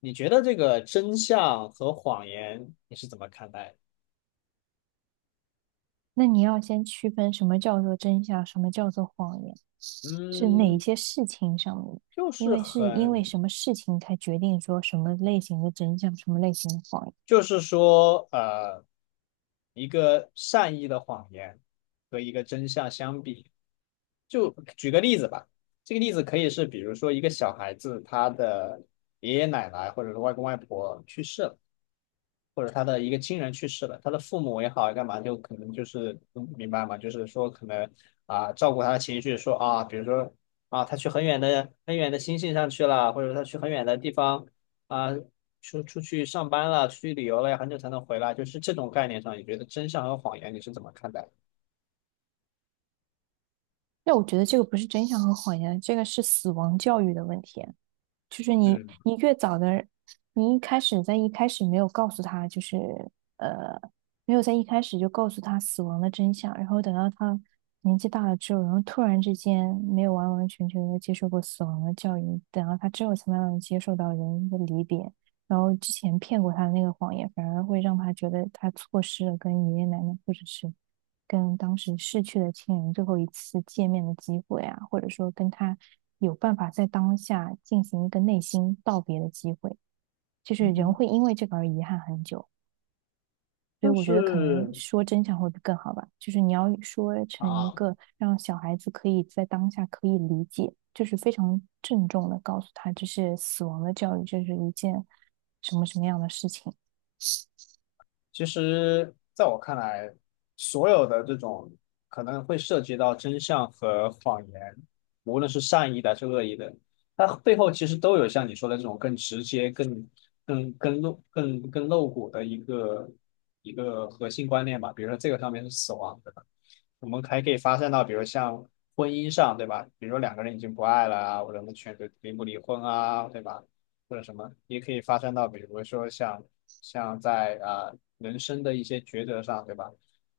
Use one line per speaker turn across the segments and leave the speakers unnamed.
你觉得这个真相和谎言你是怎么看待的？
那你要先区分什么叫做真相，什么叫做谎言，是哪一
嗯，
些事情上面，
就
因
是
为是因为
很，
什么事情才决定说什么类型的真相，什么类型的谎言。
就是说，一个善意的谎言和一个真相相比，就举个例子吧。这个例子可以是，比如说一个小孩子他的爷爷奶奶或者是外公外婆去世了。或者他的一个亲人去世了，他的父母也好，干嘛就可能就是明白吗？就是说可能啊，照顾他的情绪，说啊，比如说啊，他去很远的很远的星星上去了，或者他去很远的地方啊，出去上班了，出去旅游了，要很久才能回来，就是这种概念上，你觉得真相和谎言你是怎么看待的？
那我觉得这个不是真相和谎言，这个是死亡教育的问题。就是你
嗯，
你越早的，你一开始在一开始没有告诉他，就是呃，没有在一开始就告诉他死亡的真相，然后等到他年纪大了之后，然后突然之间没有完完全全的接受过死亡的教育，等到他之后才慢慢地接受到人的离别，然后之前骗过他的那个谎言，反而会让他觉得他错失了跟爷爷奶奶或者是跟当时逝去的亲人最后一次见面的机会啊，或者说跟他有办法在当下进行一个内心道别的机会，就是人会因为这个而遗憾很久。所以
就
我觉得可能
是。
说真相会更好吧，就是你要说成一
啊。
个让小孩子可以在当下可以理解，就是非常郑重的告诉他，这是死亡的教育，这是一件什么什么样的事情。
其实，在我看来，所有的这种可能会涉及到真相和谎言，无论是善意的还是恶意的，它背后其实都有像你说的这种更直接、更露、更露骨的一个核心观念吧。比如说这个上面是死亡，对吧？我们还可以发散到，比如像婚姻上，对吧？比如说两个人已经不爱了啊，我们选择离不离婚啊，对吧？或者什么，也可以发散到，比如说像在啊、人生的一些抉择上，对吧？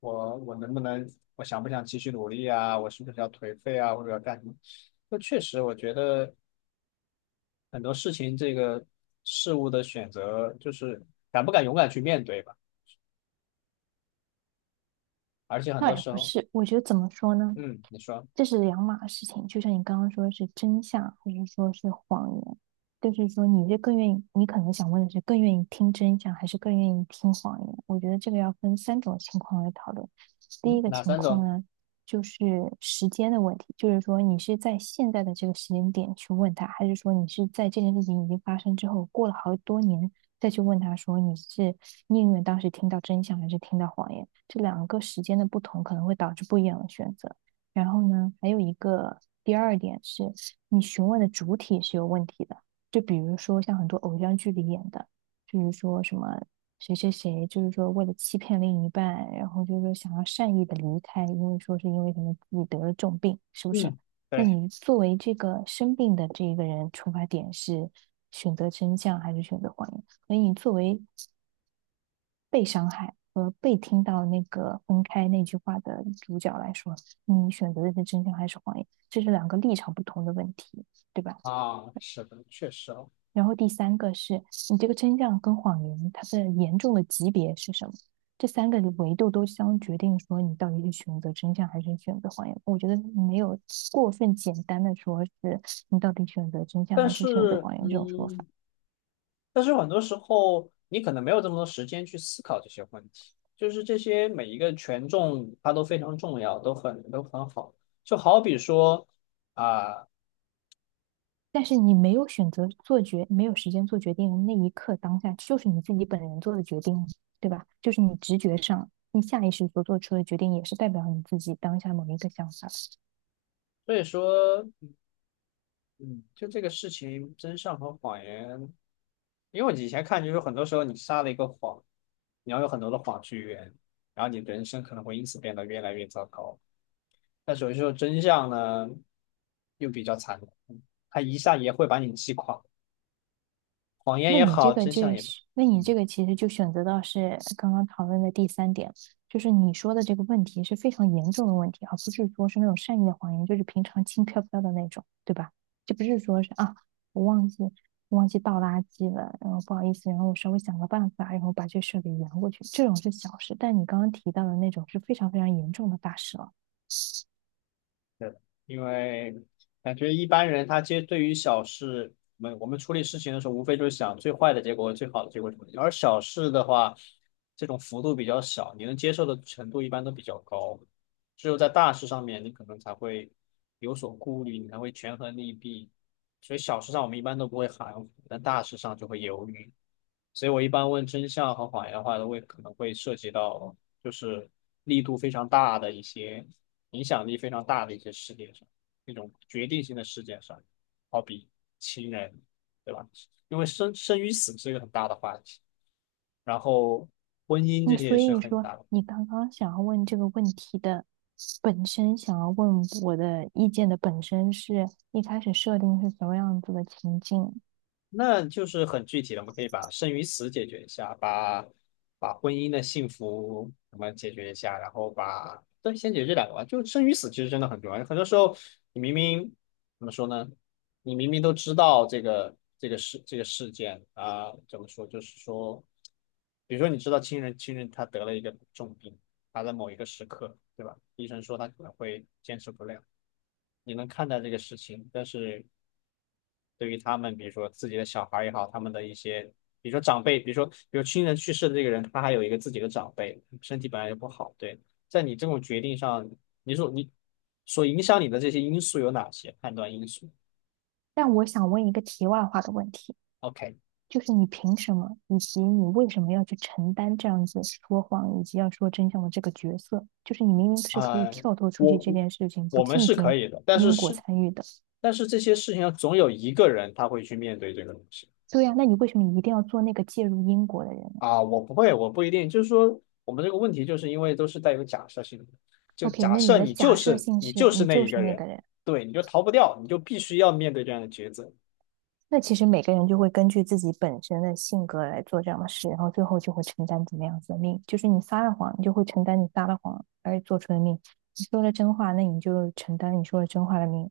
我能不能，我想不想继续努力啊？我是不是要颓废啊？或者要干什么？那确实，我觉得很多事情，这个事物的选择就是敢不敢勇敢去面对吧。而且很
倒
多
也
时
不
候，
是，我觉得怎么说呢？
嗯，你说，
这是两码事情。就像你刚刚说是真相，或者说是谎言，就是说你是更愿意，你可能想问的是更愿意听真相，还是更愿意听谎言？我觉得这个要分三种情况来讨论。第
嗯，
一个
哪
情
三
况
种？
呢，就是时间的问题，就是说你是在现在的这个时间点去问他，还是说你是在这件事情已经发生之后，过了好多年再去问他说你是宁愿当时听到真相，还是听到谎言？这两个时间的不同可能会导致不一样的选择。然后呢，还有一个第二点是，你询问的主体是有问题的。就比如说像很多偶像剧里演的，就是说什么谁谁谁，就是说为了欺骗另一半，然后就是说想要善意的离开，因为说是因为可能自己得了重病，是不是？
嗯，
那
对
你作为这个生病的这一个人，出发点是选择真相还是选择谎言？所以你作为被伤害和被听到那个分开那句话的主角来说，你选择的是真相还是谎言？这是两个立场不同的问题，对吧？
啊，是的，确实哦。
然后第三个是你这个真相跟谎言它的严重的级别是什么？这三个维度都将决定说你到底是选择真相还是选择谎言。我觉得没有过分简单的说是你到底选择真相
但
还是选择
是，
谎言这种说法。
嗯。但是很多时候你可能没有这么多时间去思考这些问题，就是这些每一个权重它都非常重要，都很好。就好比说啊，
但是你没有选择做决，没有时间做决定的那一刻当下，就是你自己本人做的决定，对吧？就是你直觉上，你下意识所做出的决定，也是代表你自己当下某一个想法。
所以说，嗯，就这个事情，真相和谎言，因为我以前看就是很多时候你撒了一个谎，你要有很多的谎去圆，然后你的人生可能会因此变得越来越糟糕。但是有时候真相呢，又比较残酷，它一下也会把你击垮，谎言
那
也
你这
好，
个
真
就
相也。
是，那你
嗯。
这个其实就选择到是刚刚讨论的第三点，就是你说的这个问题是非常严重的问题，而不是说是那种善意的谎言，就是平常轻飘飘的那种，对吧？就不是说是啊，我忘记倒垃圾了，然后不好意思，然后我稍微想个办法，然后把这事给圆过去，这种是小事，但你刚刚提到的那种是非常非常严重的大事了。
对，因为感觉一般人他对于小事，我们处理事情的时候，无非就是想最坏的结果、最好的结果什么的。而小事的话，这种幅度比较小，你能接受的程度一般都比较高。只有在大事上面，你可能才会有所顾虑，你才会权衡利弊。所以小事上我们一般都不会含糊，但大事上就会犹豫。所以我一般问真相和谎言的话，都会可能会涉及到就是力度非常大的一些影响力非常大的一些事件上，那种决定性的事件上，好比亲人，对吧？因为生与死是一个很大的话题，然后婚姻这
那
些
所
也是
以
很
说，
大的，
你刚刚想要问这个问题的本身，想要问我的意见的本身是一开始设定是什么样子的情境？
那就是很具体的，我们可以把生与死解决一下，把婚姻的幸福我们解决一下，然后把对先解决这两个吧。就生与死其实真的很重要，很多时候你明明怎么说呢？你明明都知道这个这个事这个事件啊、怎么说？就是说，比如说你知道亲人他得了一个重病，他在某一个时刻，对吧？医生说他可能会坚持不了，你能看待这个事情，但是。对于他们，比如说自己的小孩儿也好，他们的一些，比如说长辈，比如亲人去世的这个人，他还有一个自己的长辈，身体本来就不好，对，在你这种决定上，你说你所影响你的这些因素有哪些判断因素
但我想问一个题外话的问题，
？OK，
就是你凭什么，以及你为什么要去承担这样子说谎以及要说真相的这个角色？就是你明明是可以
呃，
跳脱出
我
去这
我
件事情，不
我们
进
是可
行
以的，但是
因果
是
参与的。
但是这些事情总有一个人他会去面对这个东西。
对呀，那你为什么一定要做那个介入因果的人呢
啊，我不会，我不一定。就是说，我们这个问题就是因为都是带有假设性的，就
？OK，
假
那你
设
的
你就
假设
是
性
你
是
就是
你
那
就
一个
是那
人，
个人。
对，你就逃不掉，你就必须要面对这样的抉择。
那其实每个人就会根据自己本身的性格来做这样的事，然后最后就会承担怎么样子的命。就是你撒了谎，你就会承担你撒了谎而做出的命；你说了真话，那你就承担你说了真话的命。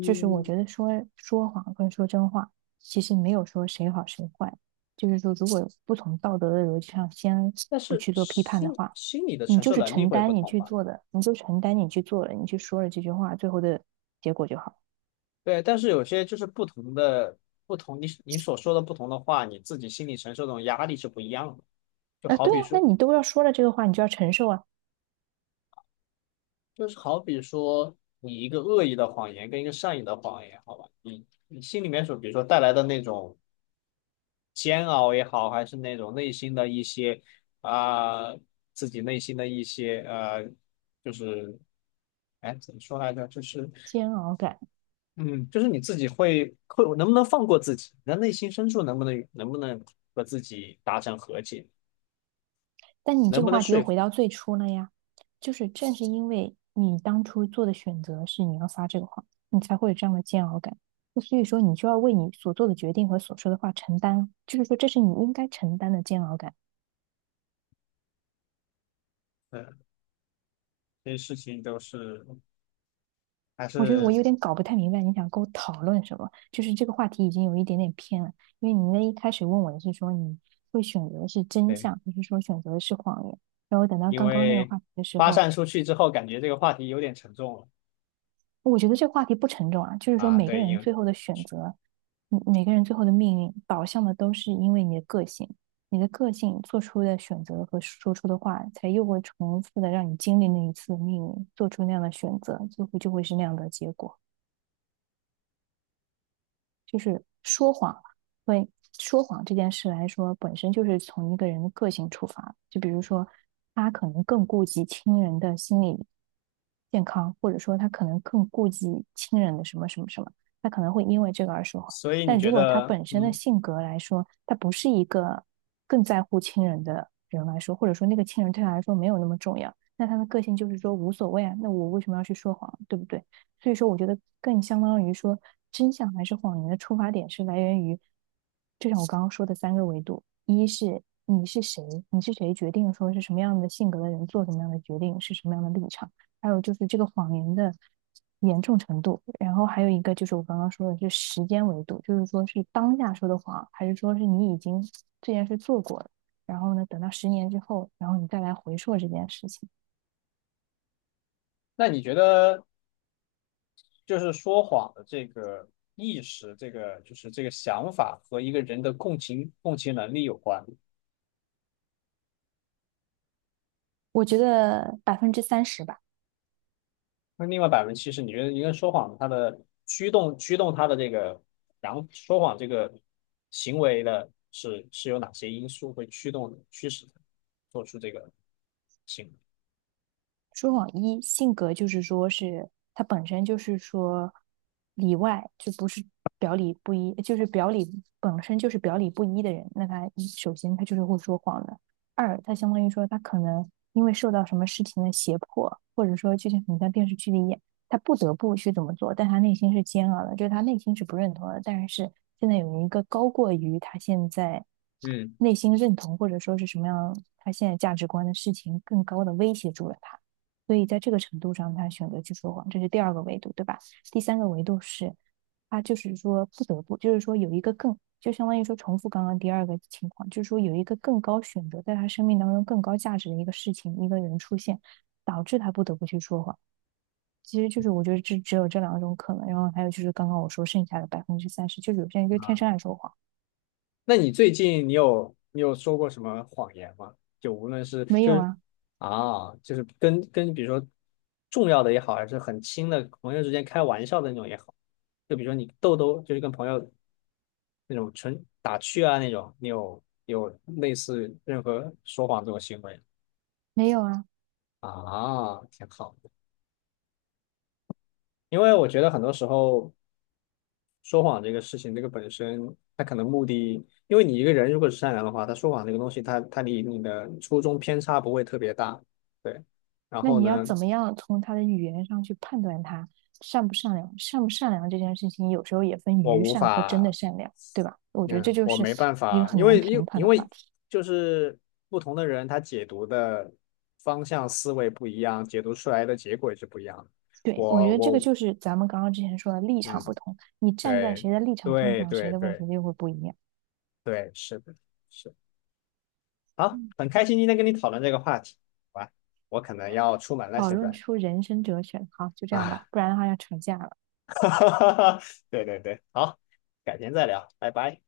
就是我觉得说说谎跟说真话，其实没有说谁好谁坏。就是说，如果不从道德的逻辑上先
但
不
是
去做批判的
心
话，
心理的
你
承
就
受
是
能力
承
会不
担你
同
去
吧？
做的，你就承担你去做了，你去说了这句话，最后的结果就好。
对，但是有些就是不同的不同，你所说的不同的话，你自己心理承受这种压力是不一样的。就
啊，
好
对
比
呀、那
说，
你都要说了这个话，你就要承受啊。
就是好比说你一个恶意的谎言跟一个善意的谎言，好吧？你心里面所比如说带来的那种煎熬也好，还是那种内心的一些啊、自己内心的一些就是哎怎么说来着？就是
煎熬感。
嗯，就是你自己会能不能放过自己？那内心深处能不能和自己达成和解？
但你
能
这个
不能
话题又
说服？
回到最初了呀，就是正是因为你当初做的选择是你要撒这个谎，你才会有这样的煎熬感。那所以说，你就要为你所做的决定和所说的话承担，就是说这是你应该承担的煎熬感。
嗯，这些事情都是还
我觉得我
是
有点搞不太明白你想跟我讨论什么，就是这个话题已经有一点点偏了，因为你那一开始问我的是说你会选择的是真
对，
相，还是说选择的是谎言？然后等到
因
刚刚那个
为
话题的时
发
候，
散出去之后，感觉这个话题有点沉重了。
我觉得这个话题不沉重啊，就是说
啊。
每个
对，
人最后的选择，嗯每个人最后的命运导向的都是因为你的个性，你的个性做出的选择和说出的话，才又会重复的让你经历那一次的命运，做出那样的选择，最后就会是那样的结果。就是说谎，会说谎这件事来说，本身就是从一个人的个性出发。就比如说，他可能更顾及亲人的心理健康，或者说他可能更顾及亲人的什么什么什么，他可能会因为这个而说谎。
所以你
但
觉
如果他
得
本身的性格来说，他不是一个更在乎亲人的人来说，或者说那个亲人对他来说没有那么重要，那他的个性就是说无所谓啊，那我为什么要去说谎，对不对？所以说，我觉得更相当于说，真相还是谎言的出发点是来源于，就像我刚刚说的三个维度：一是你是谁，你是谁决定说是什么样的性格的人做什么样的决定，是什么样的立场；还有就是这个谎言的严重程度；然后还有一个就是我刚刚说的是时间维度，就是说是当下说的谎，还是说是你已经这件事做过了，然后呢，等到10年之后，然后你再来回溯这件事情。
那你觉得？就是说谎的这个意识，这个就是这个想法和一个人的共情能力有关。
我觉得百分之三十吧。
那另外70%，你觉得一个人说谎，他的驱动他的这个，然后说谎这个行为的是有哪些因素会驱动驱使他做出这个行为？
说谎一性格就是说是他本身就是说里外就不是表里不一，就是表里本身就是表里不一的人，那他一首先他就是会说谎的。二，他相当于说他可能因为受到什么事情的胁迫，或者说就像很在电视剧里演，他不得不去怎么做，但他内心是煎熬的，就是他内心是不认同的，但是现在有一个高过于他现在
嗯。
内心认同或者说是什么样他现在价值观的事情更高的威胁住了他。所以在这个程度上，他选择去说谎，这是第二个维度，对吧？第三个维度是，他就是说不得不，就是说有一个更，就相当于说重复刚刚第二个情况，就是说有一个更高选择，在他生命当中更高价值的一个事情、一个人出现，导致他不得不去说谎。其实就是我觉得这只有这两种可能，然后还有就是刚刚我说剩下的百分之三十，就是有些人就天生爱说谎，
那你最近你有说过什么谎言吗？就无论是
没
就
有
是
啊，
啊，就是跟比如说重要的也好，还是很亲的朋友之间开玩笑的那种也好，就比如说你豆豆就是跟朋友那种纯打趣啊那种，你有类似任何说谎这种行为？
没有啊。
啊，挺好的。因为我觉得很多时候说谎这个事情，这个本身他可能目的，因为你一个人如果是善良的话，他说谎这个东西，他离你的初衷偏差不会特别大，对。然
那
后
你要
呢，
怎么样从他的语言上去判断他善不善良？善不善良这件事情，有时候也分
我
愚
无
善和真的
法，
善良，对吧？我觉得这
嗯，
就
我
是
没办
一个
法，
很
因
难
为
评
因
判
因
的话
为
题。
就是不同的人他解读的方向思维不一样，解读出来的结果也是不一样的。
对，我
我
觉得这个
我
就是咱们刚刚之前说的立场不
嗯，
同，你站在
对
谁的立场上
对
讲谁
对
的问
对
题就会不一样。
对，是的，是。好，
嗯，
很开心今天跟你讨论这个话题。好吧，我可能要出门了，
讨
现
论
在
出人生哲学，好，就这样
啊，
吧，不然的话要吵架了。
对对对，好，改天再聊，拜拜。